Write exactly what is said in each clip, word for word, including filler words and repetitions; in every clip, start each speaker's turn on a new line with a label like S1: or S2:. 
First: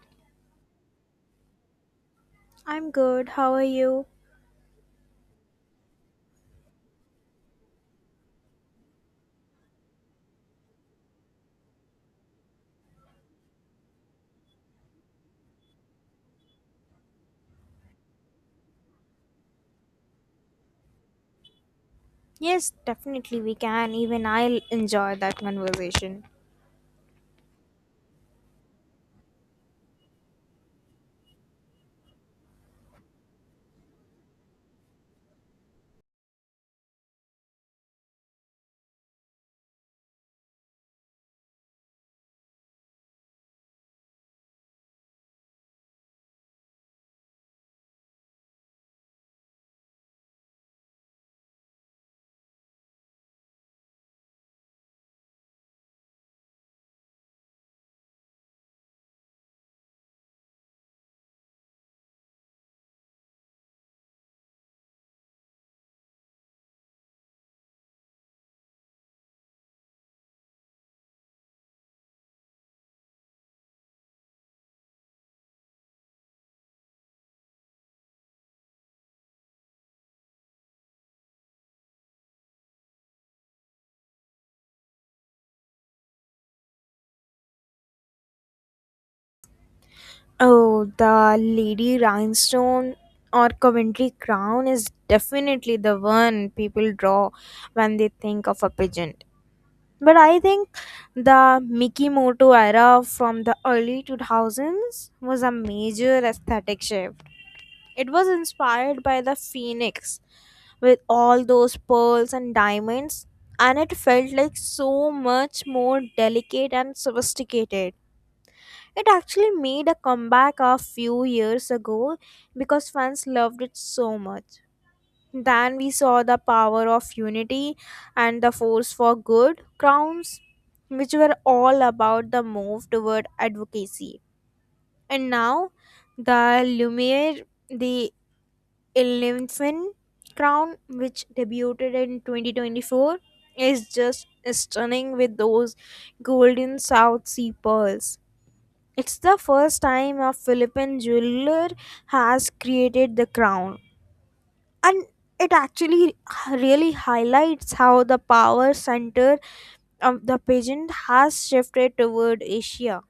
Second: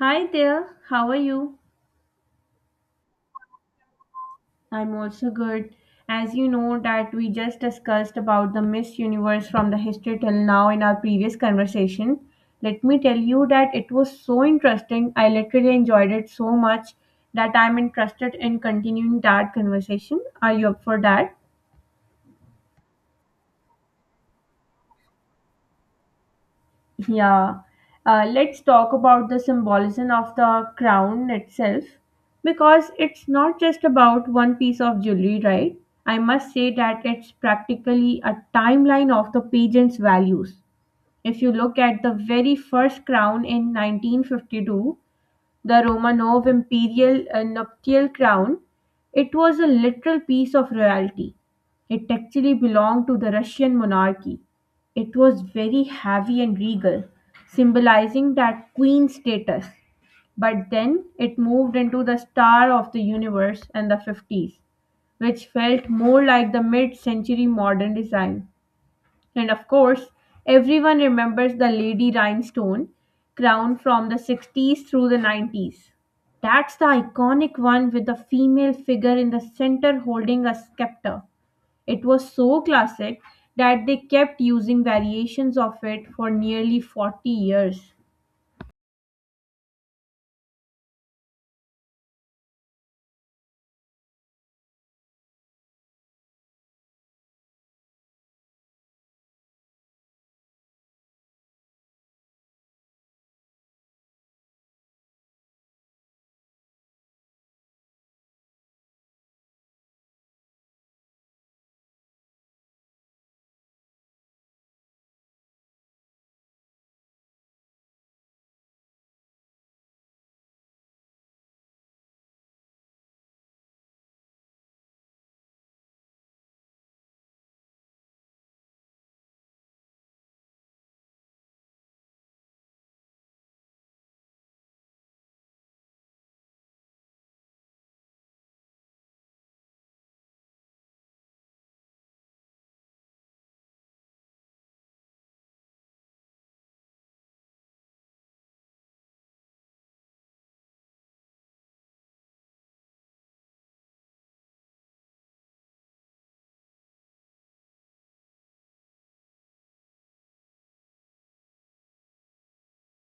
S1: Hi there, how are you?
S2: I'm good. How are you?
S1: I'm also good. As you know that we just discussed about the Miss Universe from the history till now in our previous conversation. Let me tell you that it was so interesting. I literally enjoyed it so much that I'm interested in continuing that conversation. Are you up for that?
S2: Yes, definitely we can. Even I'll enjoy that conversation.
S1: Yeah, uh, let's talk about the symbolism of the crown itself because it's not just about one piece of jewelry, right? I must say that it's practically a timeline of the pageant's values. If you look at the very first crown in nineteen fifty-two, the Romanov imperial uh, nuptial crown, it was a literal piece of royalty. It actually belonged to the Russian monarchy. It was very heavy and regal, symbolizing that queen status. But then it moved into the star of the universe and the fifties, which felt more like the mid century modern design. And of course, everyone remembers the Lady Rhinestone crown from the sixties through the nineties. That's the iconic one with the female figure in the center holding a scepter. It was so classic that they kept using variations of it for nearly forty years.
S2: Oh, the Lady Rhinestone or Coventry crown is definitely the one people draw when they think of a pageant. But I think the Mikimoto era from the early two thousands was a major aesthetic shift. It was inspired by the phoenix with all those pearls and diamonds, and it felt like so much more delicate and sophisticated. It actually made a comeback a few years ago because fans loved it so much. Then we saw the power of unity and the force for good crowns, which were all about the move toward advocacy. And now the Lumiere, the Eleven Crown, which debuted in twenty twenty-four, is just stunning with those golden South Sea pearls. It's the first time a Philippine jeweler has created the crown, and it actually really highlights how the power center of the pageant has shifted toward Asia.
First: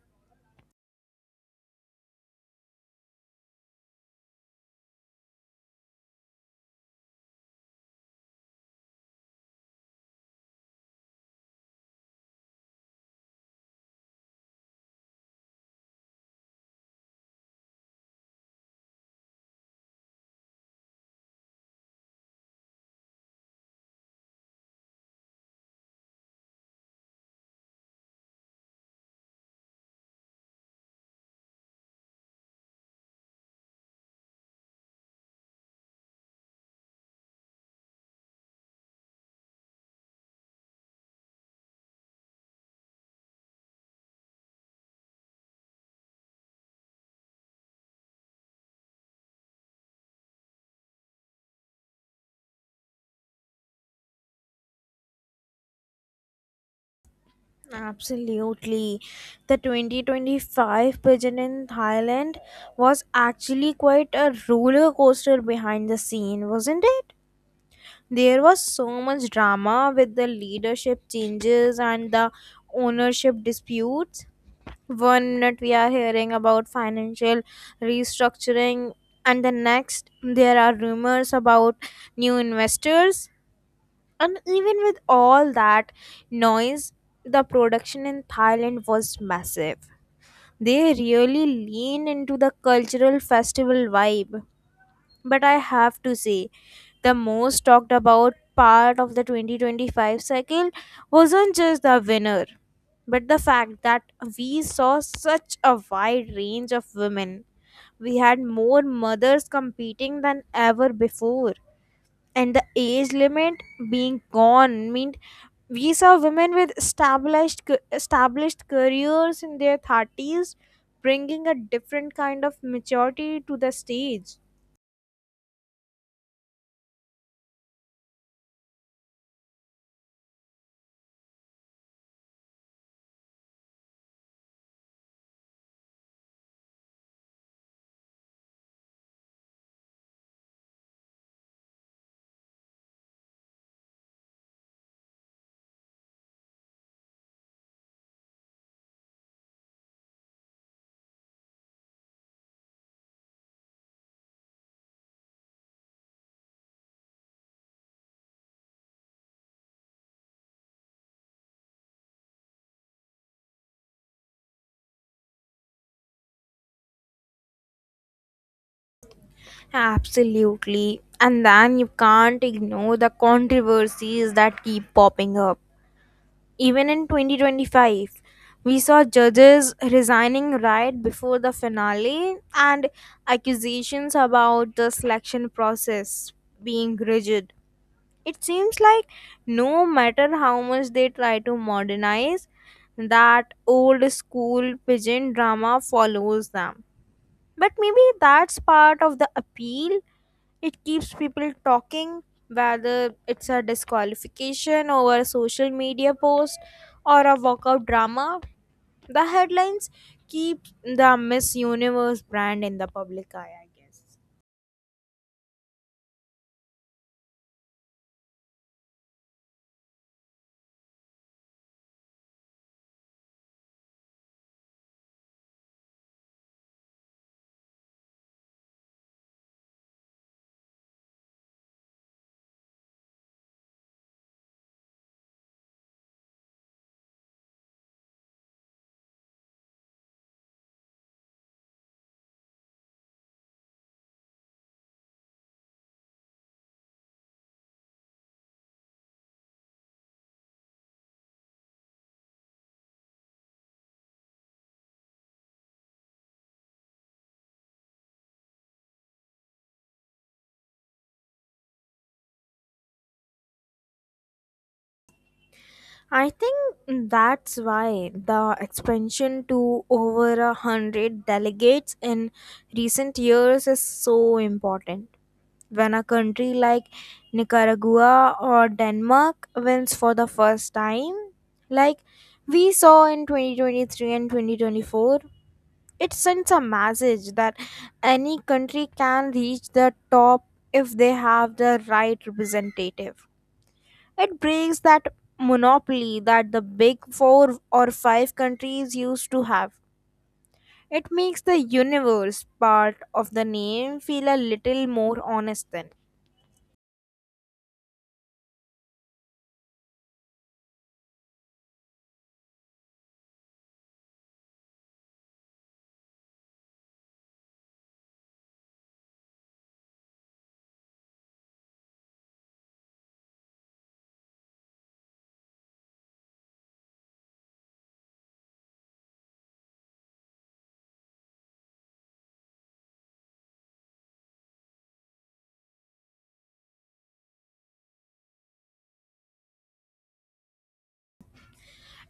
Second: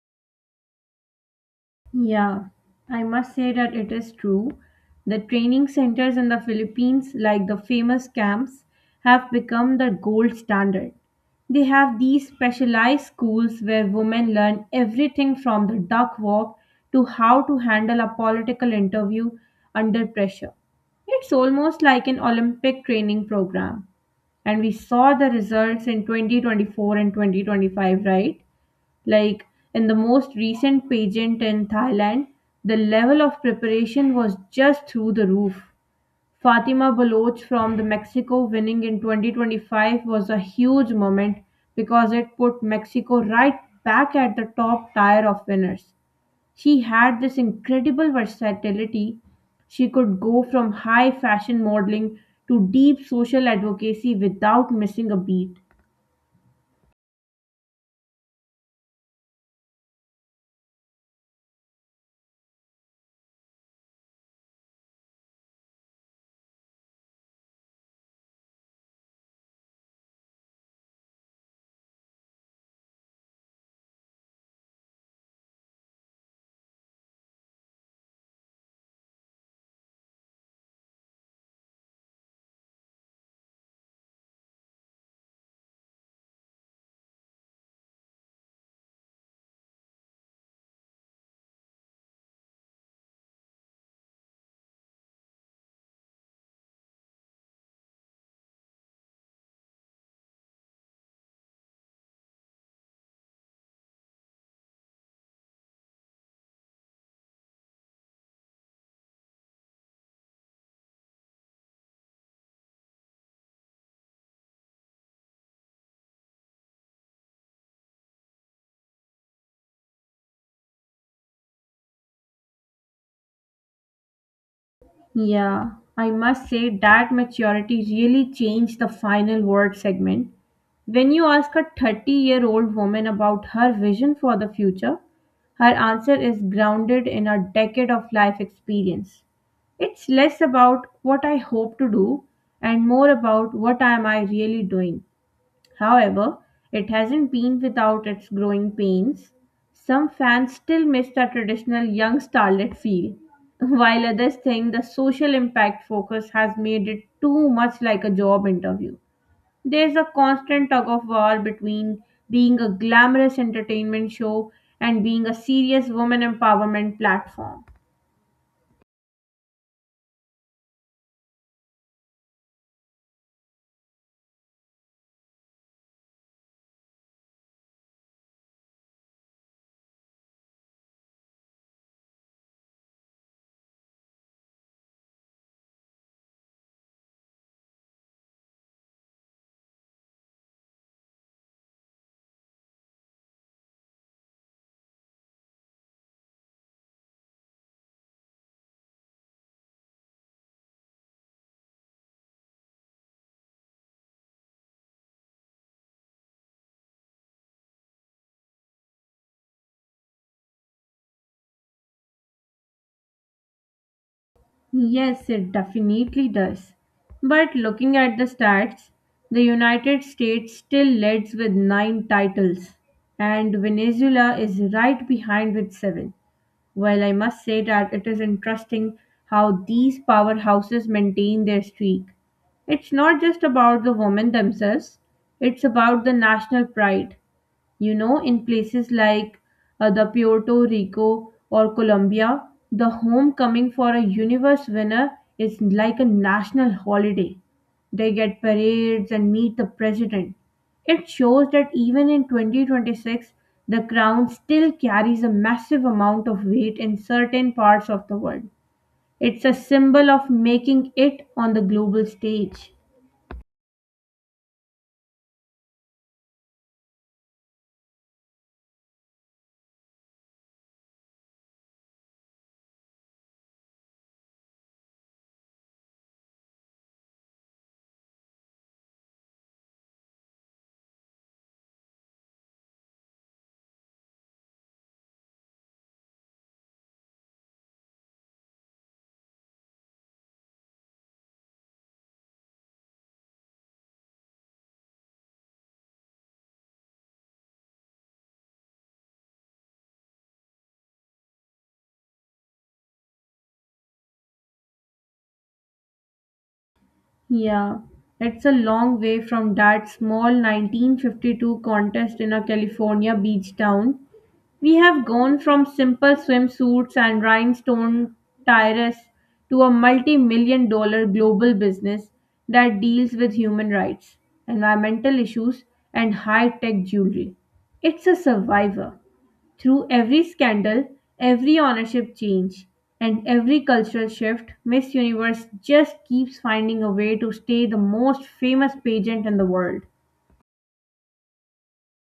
S1: Yeah, I must say that it is true. The training centers in the Philippines, like the famous camps, have become the gold standard. They have these specialized schools where women learn everything from the duck walk to how to handle a political interview under pressure. It's almost like an Olympic training program. And we saw the results in twenty twenty-four and twenty twenty-five, right? Like in the most recent pageant in Thailand, the level of preparation was just through the roof. Fatima Baloch from the Mexico winning in twenty twenty-five was a huge moment because it put Mexico right back at the top tier of winners. She had this incredible versatility. She could go from high fashion modeling to deep social advocacy without missing a beat.
S2: Absolutely. The twenty twenty-five pageant in Thailand was actually quite a roller coaster behind the scene, wasn't it? There was so much drama with the leadership changes and the ownership disputes. One minute we are hearing about financial restructuring, and the next there are rumors about new investors. And even with all that noise, the production in Thailand was massive. They really lean into the cultural festival vibe. But I have to say, the most talked about part of the twenty twenty-five cycle wasn't just the winner, but the fact that we saw such a wide range of women. We had more mothers competing than ever before, and the age limit being gone meant we saw women with established ca- established careers in their thirties, bringing a different kind of maturity to the stage.
S1: Yeah, I must say that maturity really changed the final word segment. When you ask a 30 year old woman about her vision for the future, her answer is grounded in a decade of life experience. It's less about what I hope to do and more about what am I really doing. However, it hasn't been without its growing pains. Some fans still miss the traditional young starlet feel, while others think the social impact focus has made it too much like a job interview. There's a constant tug of war between being a glamorous entertainment show and being a serious woman empowerment platform.
S2: Absolutely. And then you can't ignore the controversies that keep popping up even in twenty twenty-five. We saw judges resigning right before the finale, and accusations about the selection process being rigid. It seems like no matter how much they try to modernize, that old school pigeon drama follows them. But maybe that's part of the appeal. It keeps people talking, whether it's a disqualification over a social media post or a walkout drama. The headlines keep the Miss Universe brand in the public eye, I guess.
S1: Yes, it definitely does. But looking at the stats, the United States still leads with nine titles, and Venezuela is right behind with seven. Well, I must say that it is interesting how these powerhouses maintain their streak. It's not just about the women themselves, it's about the national pride. You know, in places like uh, the Puerto Rico or Colombia, the homecoming for a universe winner is like a national holiday. They get parades and meet the president. It shows that even in twenty twenty-six, the crown still carries a massive amount of weight in certain parts of the world. It's a symbol of making it on the global stage.
S2: I think that's why the expansion to over a hundred delegates in recent years is so important. When a country like Nicaragua or Denmark wins for the first time, like we saw in twenty twenty-three and twenty twenty-four, it sends a message that any country can reach the top if they have the right representative. It breaks that monopoly that the big four or five countries used to have. It makes the universe part of the name feel a little more honest then.
S1: Yeah, it's a long way from that small nineteen fifty-two contest in a California beach town. We have gone from simple swimsuits and rhinestone tiaras to a multi million dollar global business that deals with human rights, environmental issues, and high tech jewelry. It's a survivor. Through every scandal, every ownership change, and every cultural shift, Miss Universe just keeps finding a way to stay the most famous pageant in the world.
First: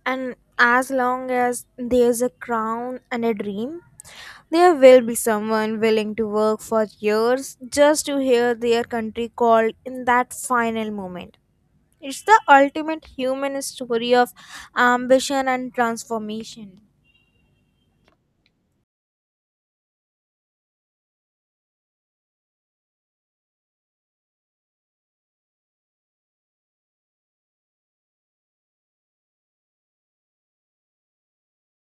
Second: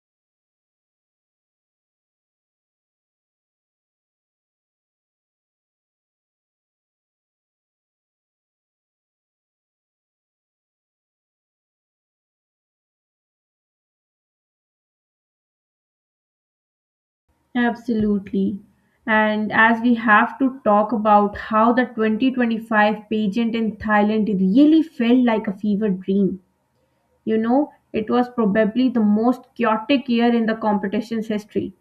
S2: And as long as there's a crown and a dream, there will be someone willing to work for years just to hear their country called in that final moment. It's the ultimate human story of ambition and transformation.
S1: Absolutely. And as we have to talk about how the twenty twenty-five pageant in Thailand really felt like a fever dream. You know, it was probably the most chaotic year in the competition's history.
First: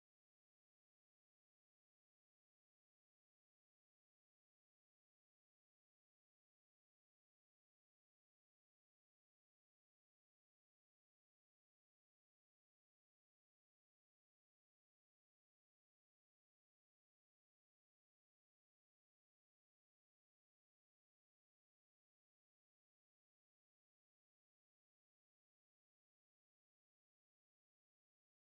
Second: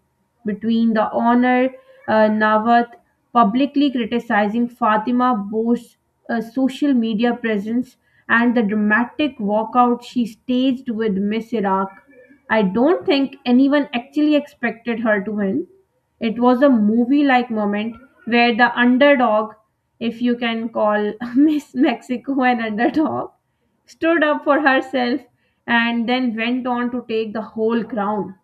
S1: Between the honor, uh, Nawat publicly criticizing Fatima Boush's uh, social media presence and the dramatic walkout she staged with Miss Iraq, I don't think anyone actually expected her to win. It was a movie like moment where the underdog, if you can call Miss Mexico an underdog, stood up for herself, and then went on to take the whole crown.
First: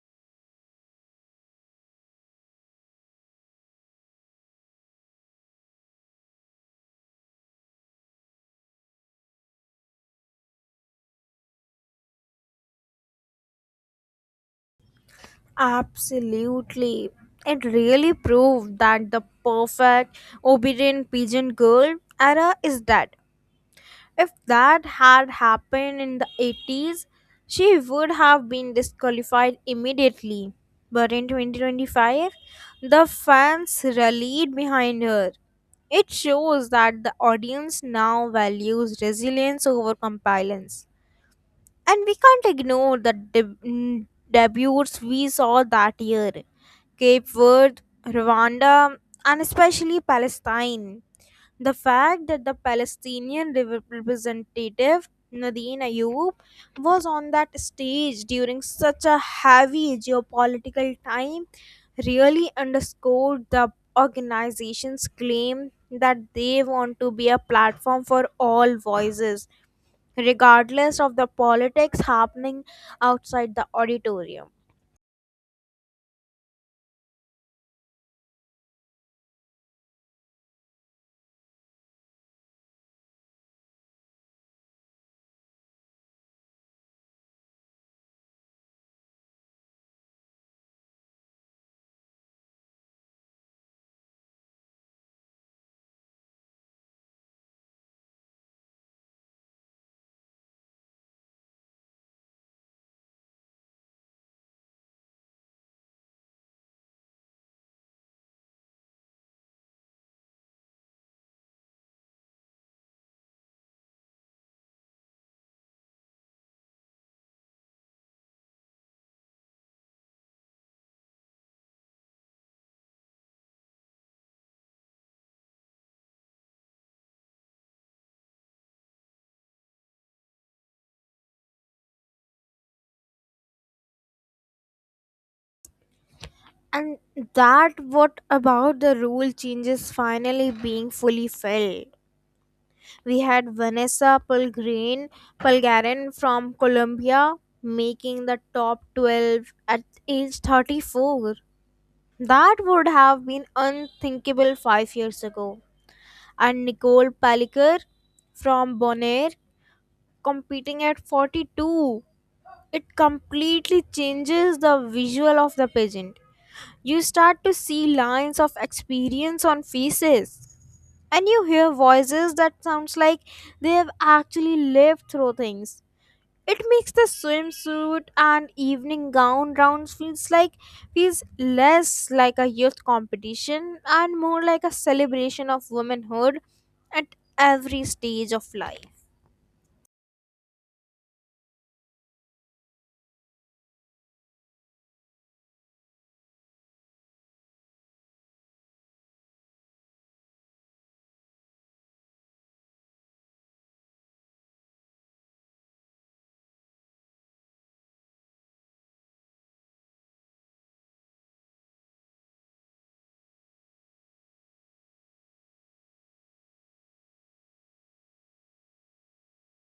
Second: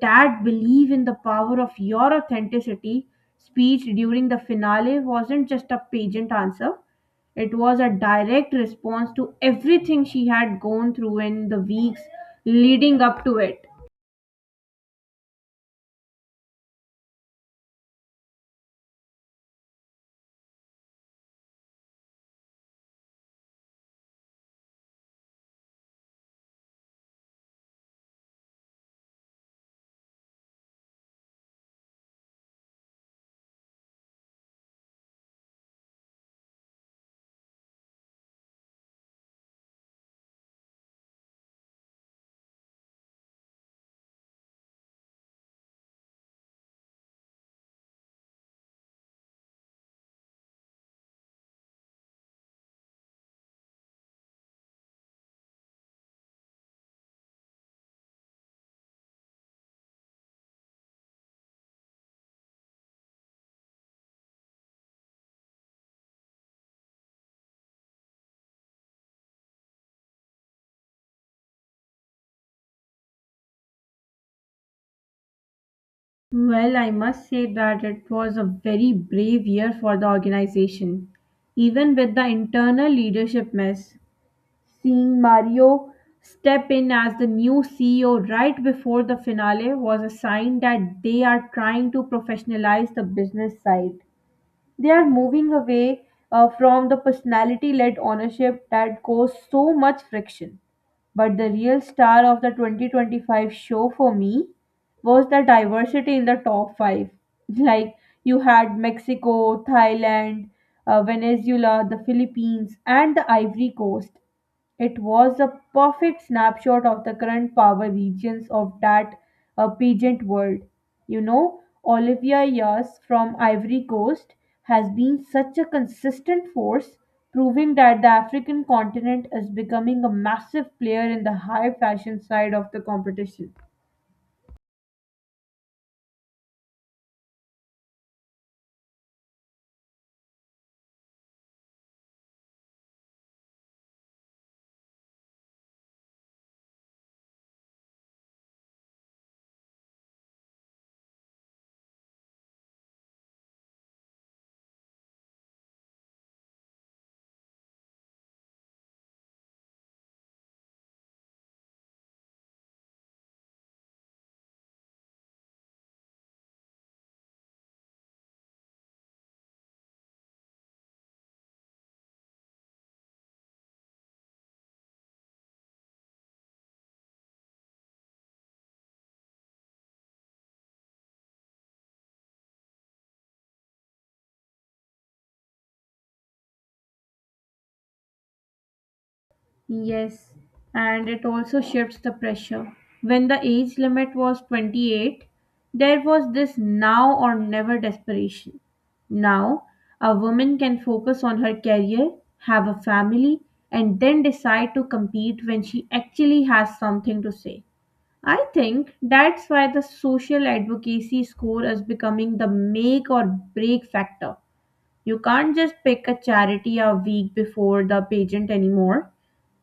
S1: That belief in the power of your authenticity speech during the finale wasn't just a pageant answer, it was a direct response to everything she had gone through in the weeks leading up to it.
S2: Absolutely. It really proved that the perfect obedient pigeon girl era is dead. If that had happened in the eighties, she would have been disqualified immediately. But in twenty twenty-five, the fans rallied behind her. It shows that the audience now values resilience over compliance. And we can't ignore the deb- debuts we saw that year. Cape Verde, Rwanda, and especially Palestine. The fact that the Palestinian rep- representative Nadine Ayoub was on that stage during such a heavy geopolitical time really underscored the organization's claim that they want to be a platform for all voices, regardless of the politics happening outside the auditorium.
S1: Well, I must say that it was a very brave year for the organization, even with the internal leadership mess. Seeing Mario step in as the new C E O right before the finale was a sign that they are trying to professionalize the business side. They are moving away uh, from the personality led ownership that caused so much friction. But the real star of the twenty twenty-five show for me was the diversity in the top five. Like you had Mexico, Thailand, uh, Venezuela, the Philippines, and the Ivory Coast. It was a perfect snapshot of the current power regions of that uh, pageant world. You know, Olivia Yas from Ivory Coast has been such a consistent force, proving that the African continent is becoming a massive player in the high fashion side of the competition.
S2: And that. What about the rule changes finally being fully felt? We had Vanessa Pelgrin, Pelgarin from Colombia making the top twelve at age thirty-four. That would have been unthinkable five years ago. And Nicole Palliker from Bonaire competing at forty-two. It completely changes the visual of the pageant. You start to see lines of experience on faces. And you hear voices that sounds like they have actually lived through things. It makes the swimsuit and evening gown rounds feels like feels less like a youth competition and more like a celebration of womanhood at every stage of life.
S1: Yes, and it also shifts the pressure. When the age limit was twenty-eight, there was this now or never desperation. Now, a woman can focus on her career, have a family, and then decide to compete when she actually has something to say. I think that's why the social advocacy score is becoming the make or break factor. You can't just pick a charity a week before the pageant anymore.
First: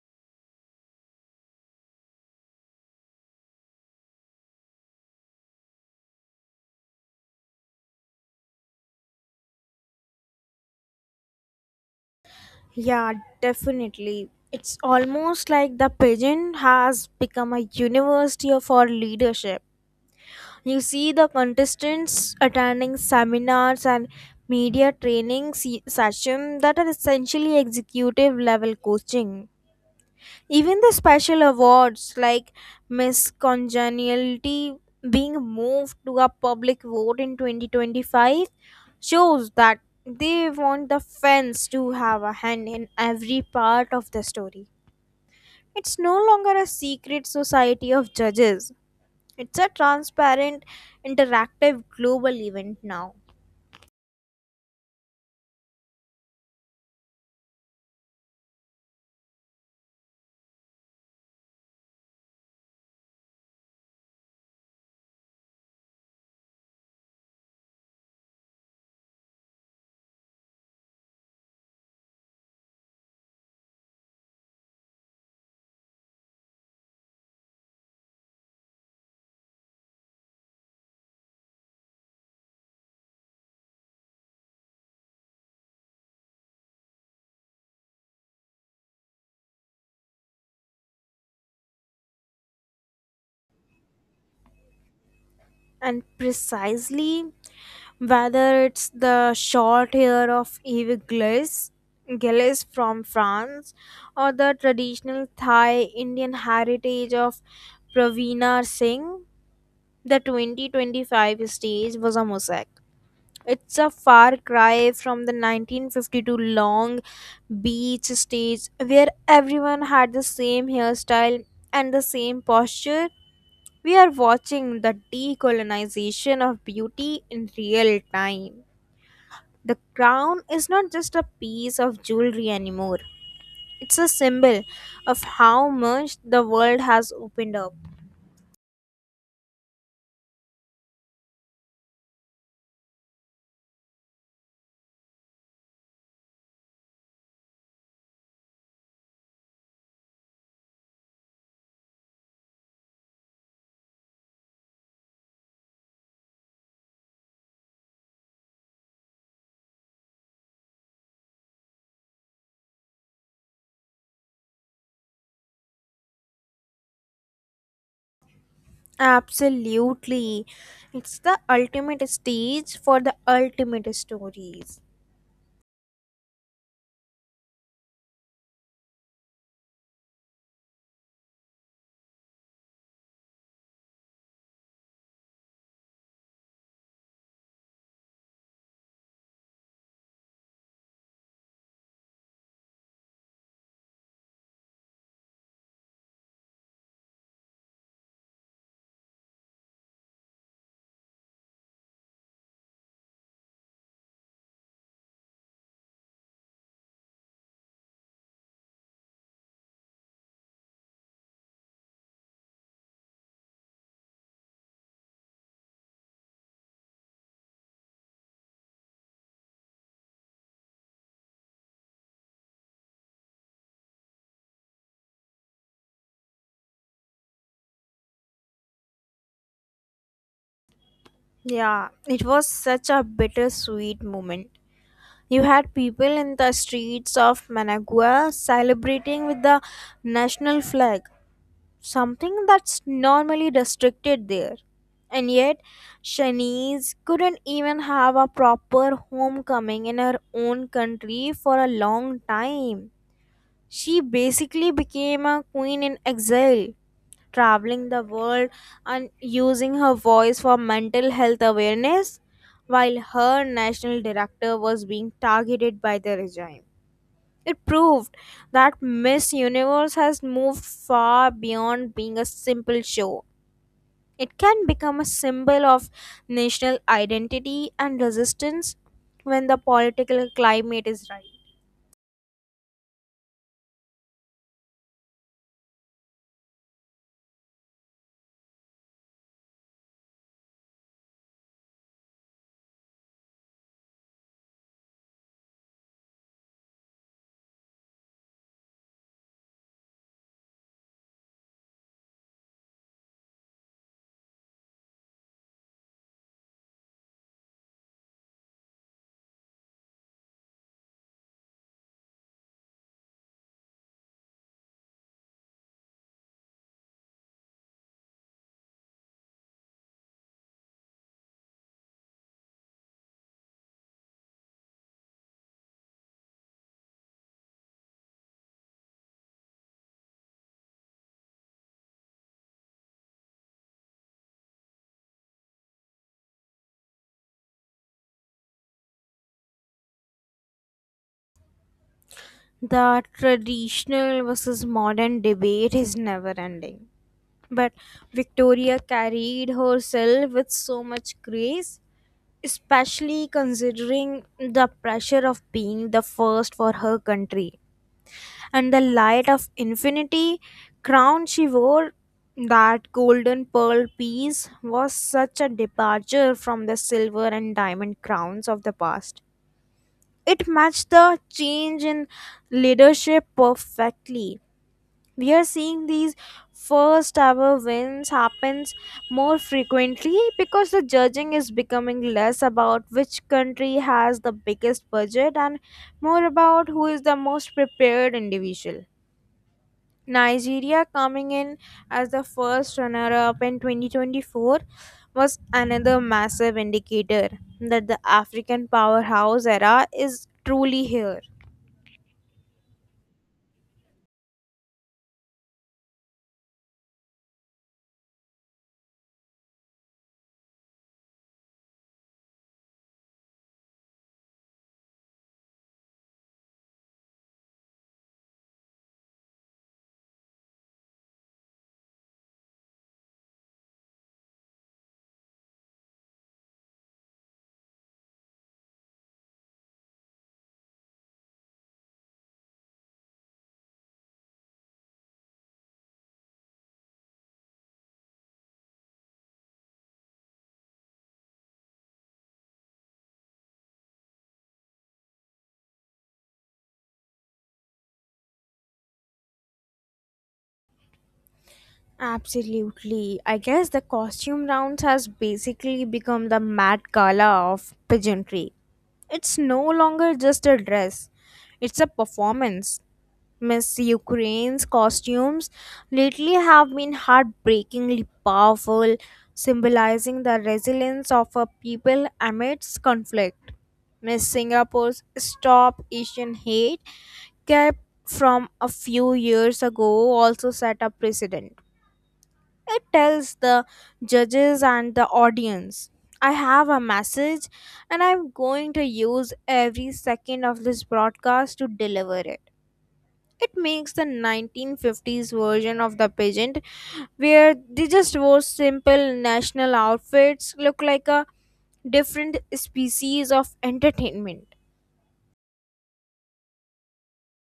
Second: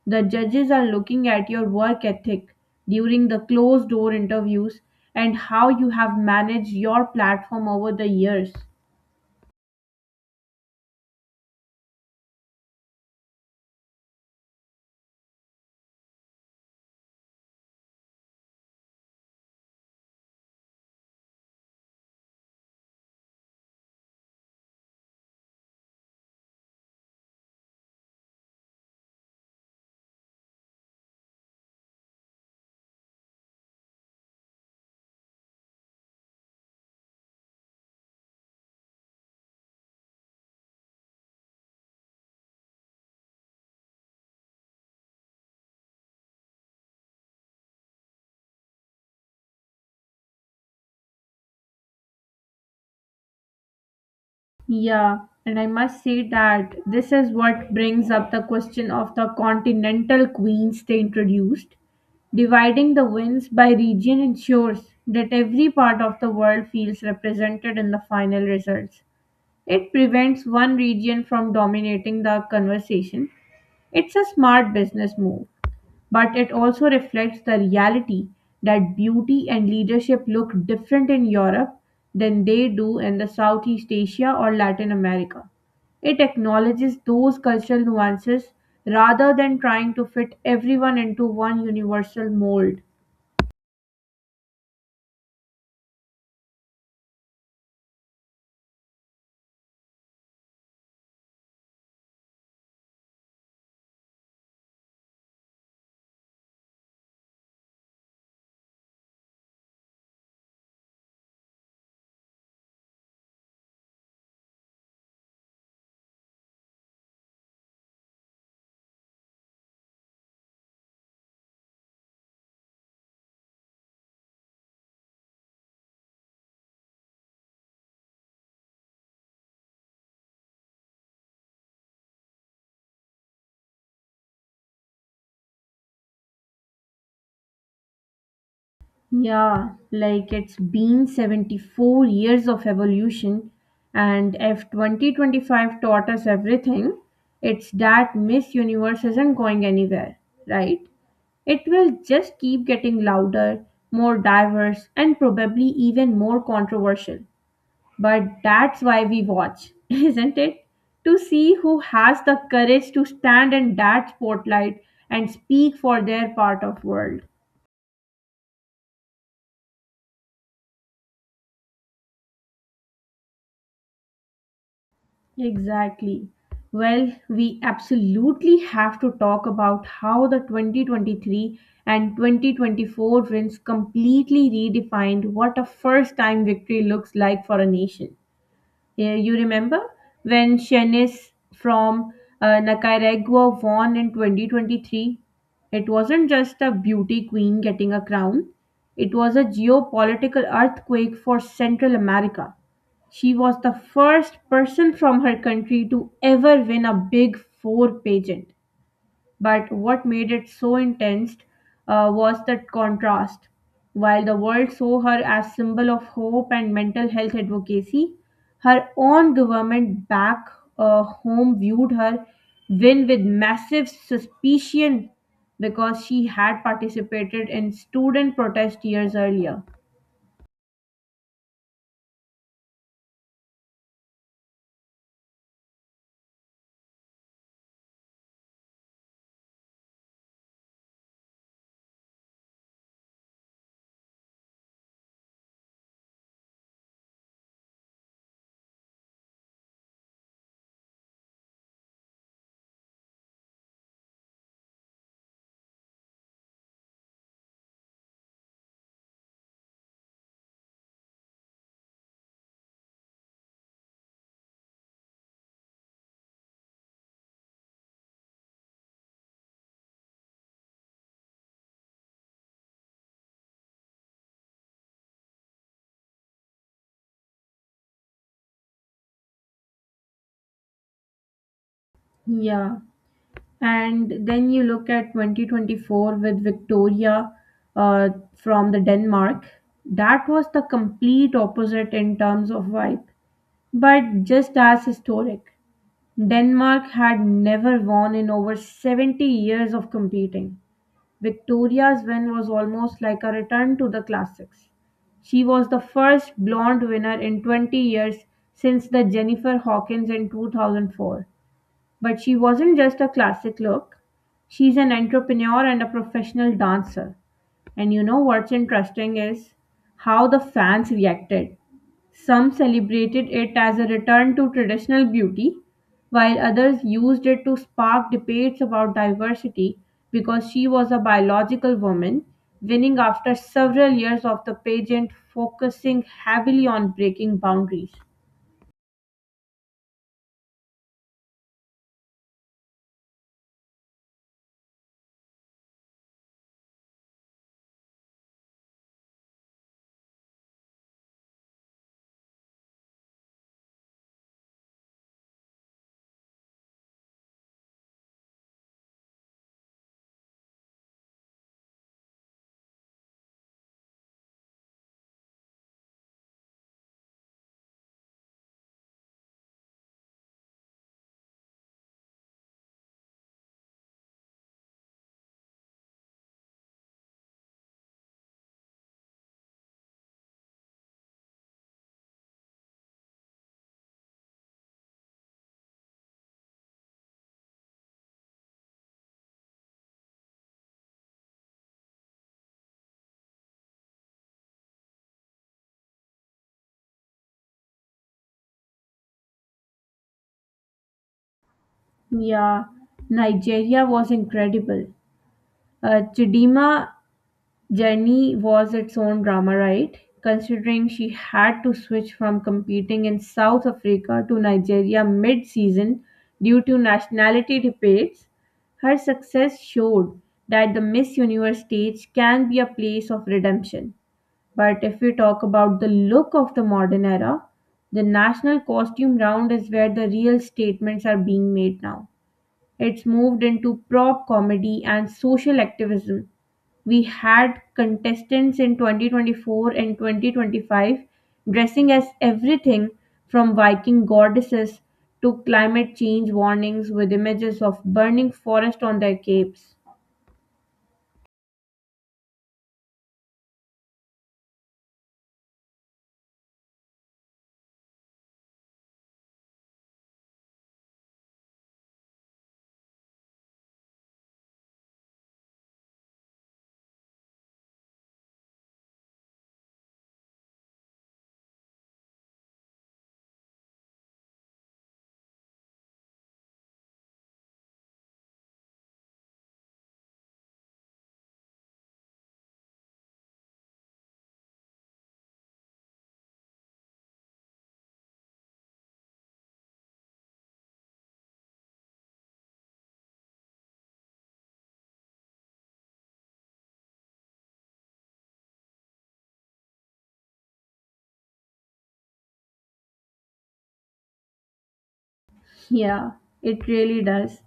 S1: The judges are looking at your work ethic during the closed door interviews and how you have managed your platform over the years.
S2: Yeah, definitely. It's almost like the pageant has become a university of our leadership. You see the contestants attending seminars and media training se- session that are essentially executive level coaching. Even the special awards like Miss Congeniality being moved to a public vote in twenty twenty-five shows that they want the fans to have a hand in every part of the story. It's no longer a secret society of judges. It's a transparent, interactive global event now.
S1: Yeah, and I must say that this is what brings up the question of the continental queens they introduced. Dividing the wins by region ensures that every part of the world feels represented in the final results. It prevents one region from dominating the conversation. It's a smart business move, but it also reflects the reality that beauty and leadership look different in Europe than they do in the Southeast Asia or Latin America. It acknowledges those cultural nuances rather than trying to fit everyone into one universal mold.
S2: And precisely, whether it's the short hair of Eve Gillis, Gillis from France, or the traditional Thai Indian heritage of Praveena Singh, the twenty twenty-five stage was a mosaic. It's a far cry from the nineteen fifty-two long beach stage where everyone had the same hairstyle and the same posture. We are watching the decolonization of beauty in real time. The crown is not just a piece of jewelry anymore, it's a symbol of how much the world has opened up.
S1: Yeah, like it's been seventy-four years of evolution, and if twenty twenty-five taught us everything, it's that Miss Universe isn't going anywhere, right? It will just keep getting louder, more diverse, and probably even more controversial. But that's why we watch, isn't it? To see who has the courage to stand in that spotlight and speak for their part of world.
S2: Absolutely. It's the ultimate stage for the ultimate stories.
S1: Exactly. Well, we absolutely have to talk about how the twenty twenty-three and twenty twenty-four wins completely redefined what a first time victory looks like for a nation. Yeah, you remember when Shanice from uh, Nicaragua won in twenty twenty-three? It wasn't just a beauty queen getting a crown, it was a geopolitical earthquake for Central America. She was the first person from her country to ever win a Big Four pageant. But what made it so intense uh, was the contrast. While the world saw her as symbol of hope and mental health advocacy, her own government back uh, home viewed her win with massive suspicion because she had participated in student protest years earlier.
S2: Yeah, it was such a bittersweet moment. You had people in the streets of Managua celebrating with the national flag, something that's normally restricted there. And yet, Shanice couldn't even have a proper homecoming in her own country for a long time. She basically became a queen in exile, traveling the world and using her voice for mental health awareness while her national director was being targeted by the regime. It proved that Miss Universe has moved far beyond being a simple show. It can become a symbol of national identity and resistance when the political climate is right.
S1: Yeah. And then you look at twenty twenty-four with Victoria uh, from the Denmark. That was the complete opposite in terms of vibe, but just as historic. Denmark had never won in over seventy years of competing. Victoria's win was almost like a return to the classics. She was the first blonde winner in twenty years since the Jennifer Hawkins in two thousand four. But she wasn't just a classic look. She's an entrepreneur and a professional dancer. And you know what's interesting is how the fans reacted. Some celebrated it as a return to traditional beauty, while others used it to spark debates about diversity because she was a biological woman, winning after several years of the pageant focusing heavily on breaking boundaries.
S2: The traditional versus modern debate is never ending. But Victoria carried herself with so much grace, especially considering the pressure of being the first for her country. And the light of infinity crown she wore, that golden pearl piece, was such a departure from the silver and diamond crowns of the past. It matched the change in leadership perfectly. We are seeing these first ever wins happens more frequently because the judging is becoming less about which country has the biggest budget and more about who is the most prepared individual. Nigeria coming in as the first runner up in twenty twenty-four was another massive indicator that the african powerhouse era is truly here.
S1: Yeah, Nigeria was incredible. Uh, Chidima journey was its own drama, right? Considering she had to switch from competing in South Africa to Nigeria mid season due to nationality debates, her success showed that the Miss Universe stage can be a place of redemption. But if we talk about the look of the modern era, the national costume round is where the real statements are being made now. It's moved into prop comedy and social activism. We had contestants in twenty twenty-four and twenty twenty-five dressing as everything from Viking goddesses to climate change warnings with images of burning forest on their capes.
S2: Absolutely. I guess the costume rounds has basically become the mad gala of pageantry. It's no longer just a dress, it's a performance. Miss Ukraine's costumes lately have been heartbreakingly powerful, symbolizing the resilience of a people amidst conflict. Miss Singapore's Stop Asian Hate kept from a few years ago also set a precedent. It tells the judges and the audience, I have a message, and I'm going to use every second of this broadcast to deliver it. It makes the nineteen fifties version of the pageant, where they just wore simple national outfits, look like a different species of entertainment.
S1: Yeah, it really does.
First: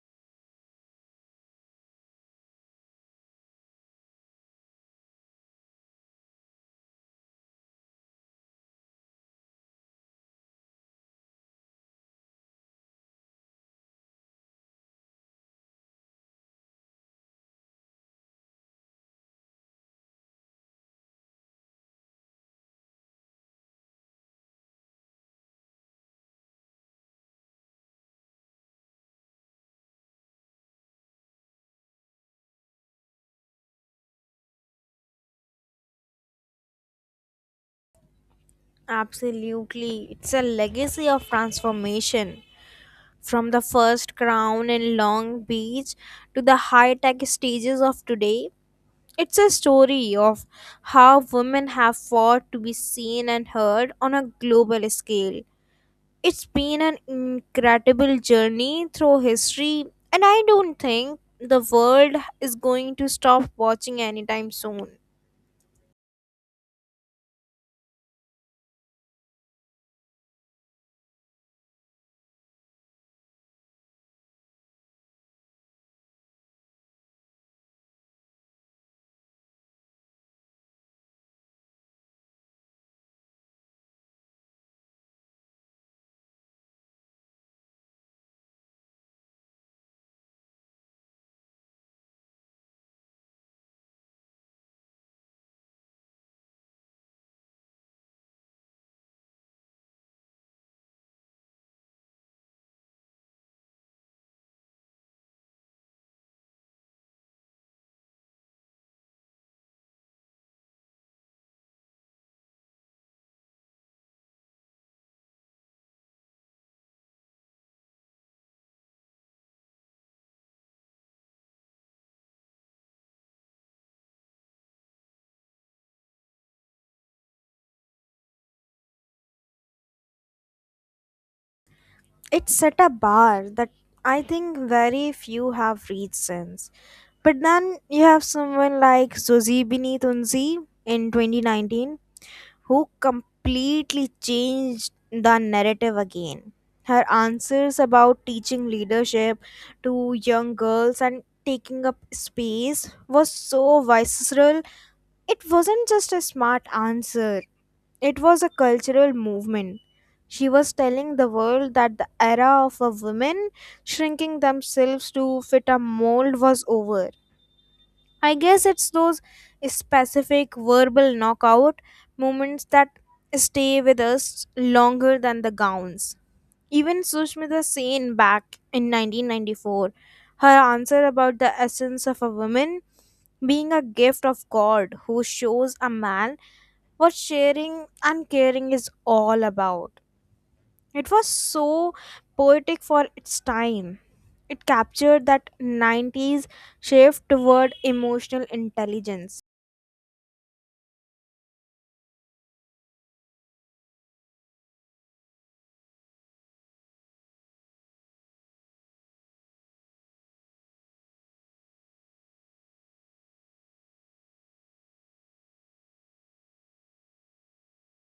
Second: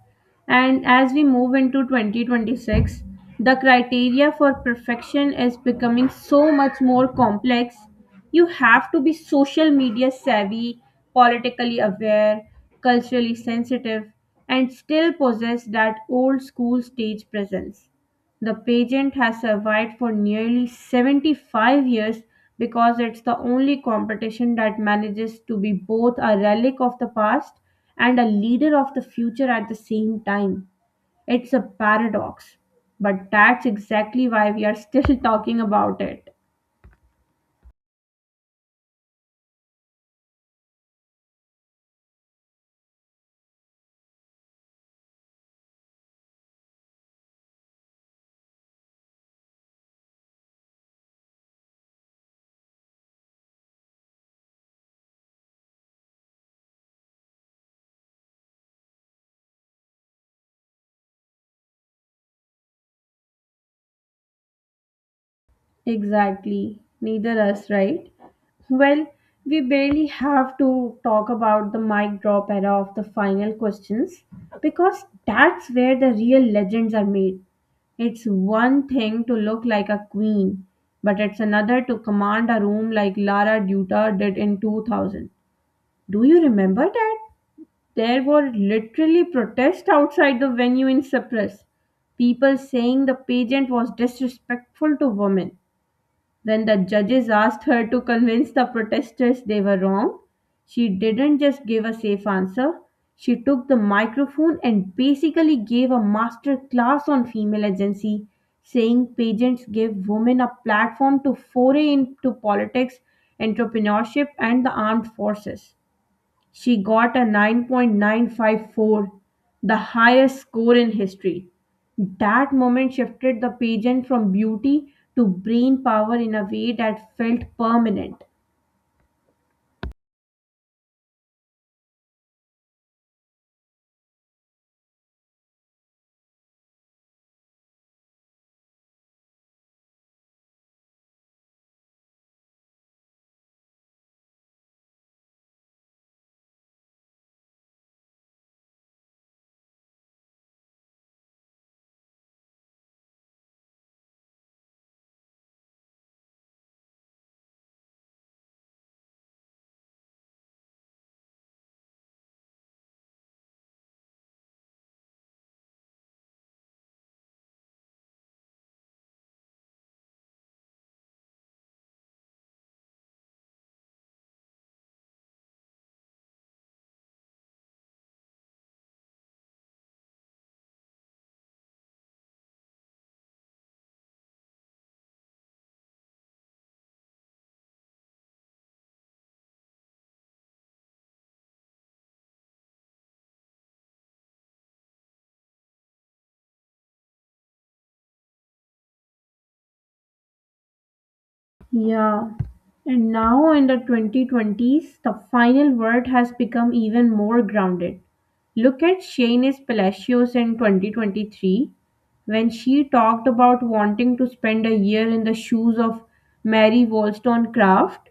S1: And as we move into twenty twenty-six, the criteria for perfection is becoming so much more complex. You have to be social media savvy, politically aware, culturally sensitive, and still possess that old school stage presence. The pageant has survived for nearly seventy-five years because it's the only competition that manages to be both a relic of the past and a leader of the future at the same time. It's a paradox, but that's exactly why we are still talking about it.
S2: Absolutely, it's a legacy of transformation. From the first crown in Long Beach to the high tech stages of today, it's a story of how women have fought to be seen and heard on a global scale. It's been an incredible journey through history, and I don't think the world is going to stop watching anytime soon.
S1: Exactly. Neither us, right? Well, we barely have to talk about the mic drop era of the final questions because that's where the real legends are made. It's one thing to look like a queen, but it's another to command a room like Lara Dutta did in two thousand. Do you remember that? There were literally protests outside the venue in Cyprus, people saying the pageant was disrespectful to women. When the judges asked her to convince the protesters they were wrong, she didn't just give a safe answer. She took the microphone and basically gave a master class on female agency, saying pageants give women a platform to foray into politics, entrepreneurship, and the armed forces. She got a nine point nine five four, the highest score in history. That moment shifted the pageant from beauty to brain power in a way that felt permanent.
S2: It's at a bar that I think very few have reached since. But then you have someone like Suzy Bini Tunzi in twenty nineteen, who completely changed the narrative again. Her answers about teaching leadership to young girls and taking up space was so visceral. It wasn't just a smart answer, it was a cultural movement. She was telling the world that the era of a women shrinking themselves to fit a mold was over. I guess it's those specific verbal knockout moments that stay with us longer than the gowns. Even Sushmita Sen back in nineteen ninety-four, her answer about the essence of a woman being a gift of God who shows a man what sharing and caring is all about. It was so poetic for its time. It captured that nineties shift toward emotional intelligence.
S1: Yeah. And now in the twenty twenties, the final word has become even more grounded. Look at Shanice Palacios in twenty twenty-three when she talked about wanting to spend a year in the shoes of Mary Wollstonecraft,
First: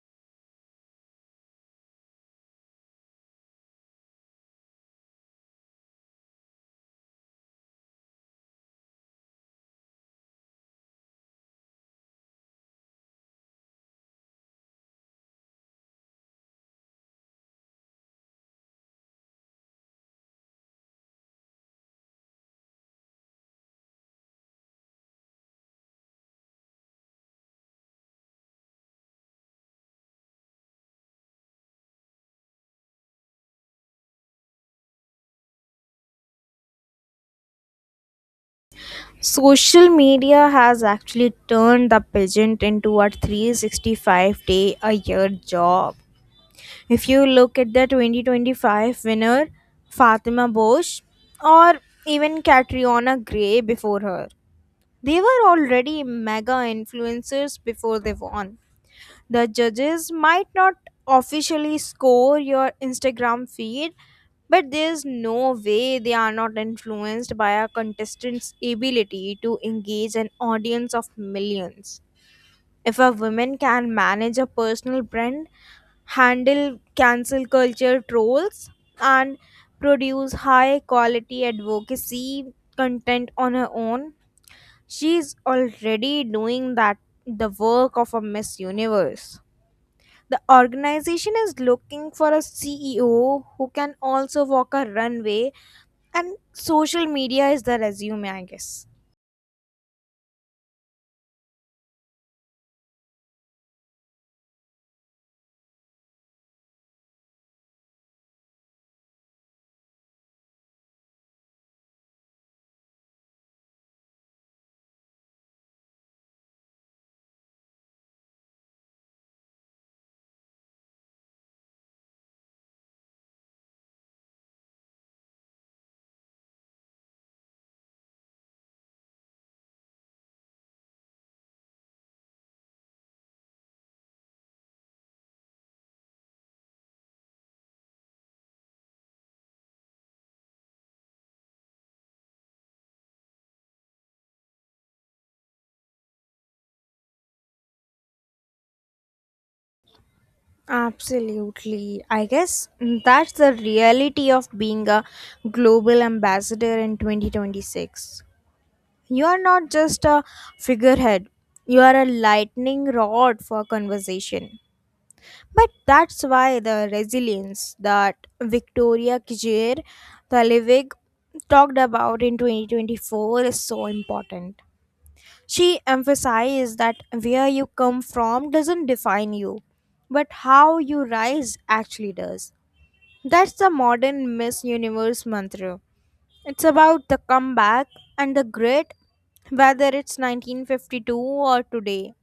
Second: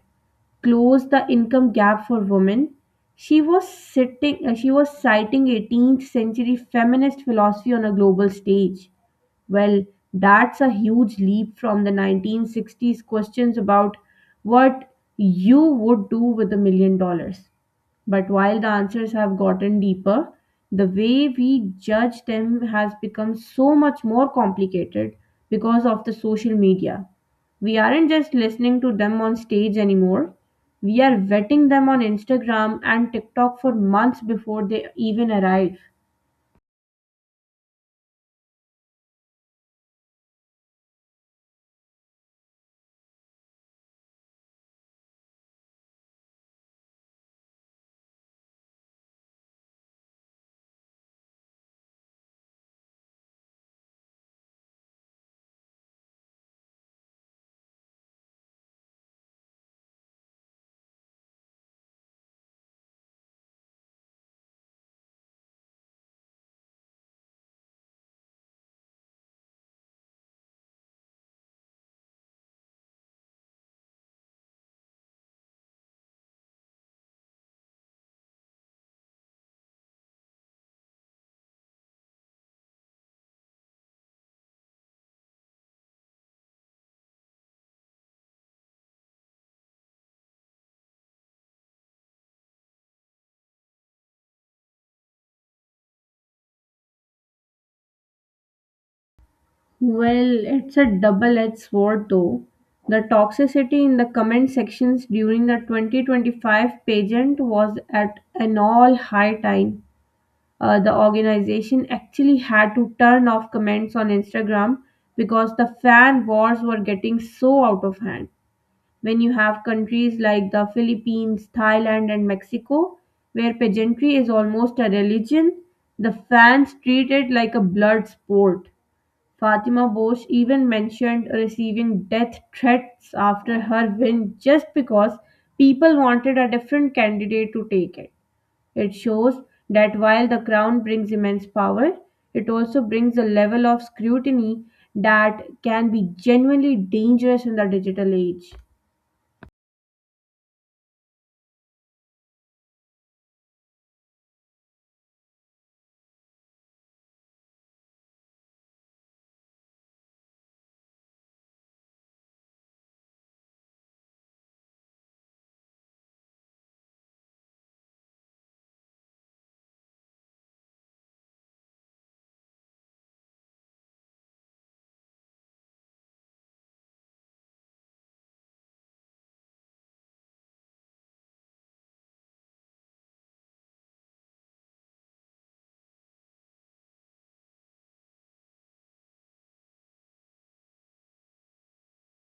S1: close the income gap for women. She was sitting uh, she was citing eighteenth century feminist philosophy on a global stage. Well, that's a huge leap from the nineteen sixties questions about what you would do with a million dollars. But while the answers have gotten deeper, the way we judge them has become so much more complicated because of the social media. We aren't just listening to them on stage anymore. We are vetting them on Instagram and TikTok for months before they even arrive.
S2: Social media has actually turned the pageant into a three hundred sixty-five day a year job. If you look at the twenty twenty-five winner, Fatima Bosch, or even Catriona Gray before her, they were already mega influencers before they won. The judges might not officially score your Instagram feed, but there's no way they are not influenced by a contestant's ability to engage an audience of millions. If a woman can manage a personal brand, handle cancel culture trolls, and produce high quality advocacy content on her own, she's already doing that, the work of a Miss Universe. The organization is looking for a C E O who can also walk a runway, and social media is the resume, I guess.
S1: Well, it's a double edged sword though. The toxicity in the comment sections during the twenty twenty-five pageant was at an all high time. Uh, the organization actually had to turn off comments on Instagram because the fan wars were getting so out of hand. When you have countries like the Philippines, Thailand, and Mexico, where pageantry is almost a religion, the fans treat it like a blood sport. Fatima Bosch even mentioned receiving death threats after her win just because people wanted a different candidate to take it. It shows that while the crown brings immense power, it also brings a level of scrutiny that can be genuinely dangerous in the digital age.
S2: Absolutely. I guess that's the reality of being a global ambassador in twenty twenty-six. You are not just a figurehead, you are a lightning rod for conversation. But that's why the resilience that Victoria Kijer Talevig talked about in twenty twenty-four is so important. She emphasized that where you come from doesn't define you, but how you rise actually does. That's the modern Miss Universe mantra. It's about the comeback and the grit, whether it's nineteen fifty-two or today.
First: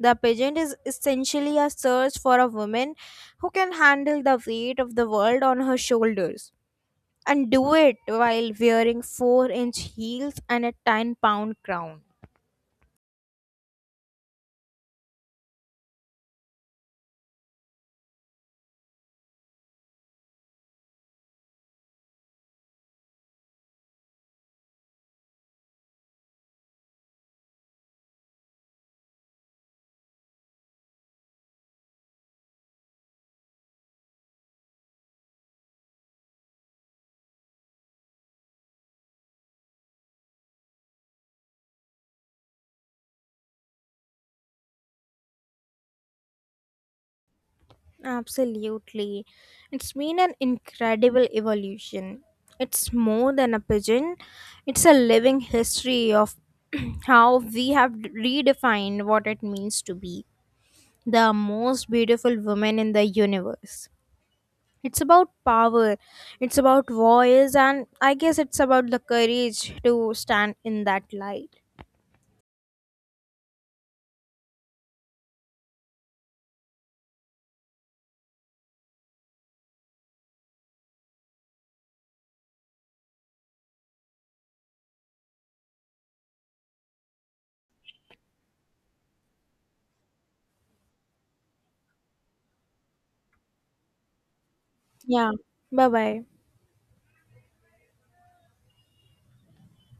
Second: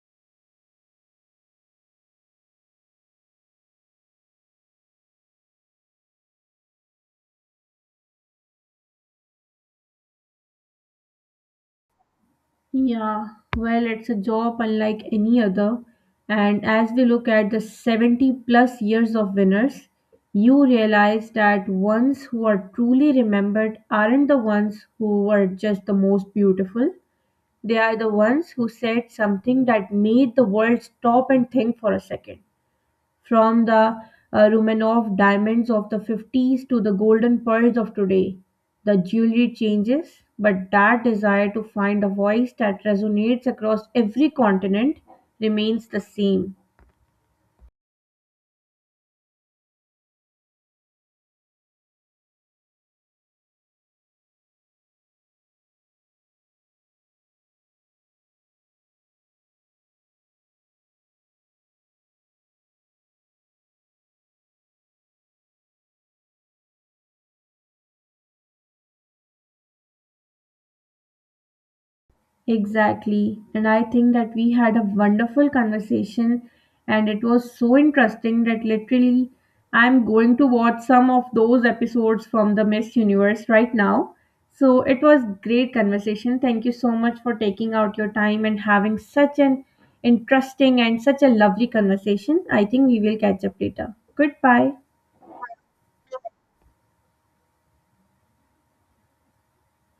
S2: The pageant is essentially a search for a woman who can handle the weight of the world on her shoulders and do it while wearing four inch heels and a ten pound crown.
S1: Yeah, well, it's a job unlike any other. And as we look at the seventy plus years of winners, you realize that ones who are truly remembered aren't the ones who were just the most beautiful. They are the ones who said something that made the world stop and think for a second. From the uh, Romanov diamonds of the fifties to the golden pearls of today, the jewelry changes, but that desire to find a voice that resonates across every continent remains the same.
S2: Absolutely. It's been an incredible evolution. It's more than a pigeon, it's a living history of how we have redefined what it means to be the most beautiful woman in the universe. It's about power, it's about voice, and I guess it's about the courage to stand in that light.
S1: Exactly. And I think that we had a wonderful conversation and it was so interesting that literally I'm going to watch some of those episodes from the Miss Universe right now. So it was great conversation. Thank you so much for taking out your time and having such an interesting and such a lovely conversation. I think we will catch up later. Goodbye.
S2: Yeah. Bye bye.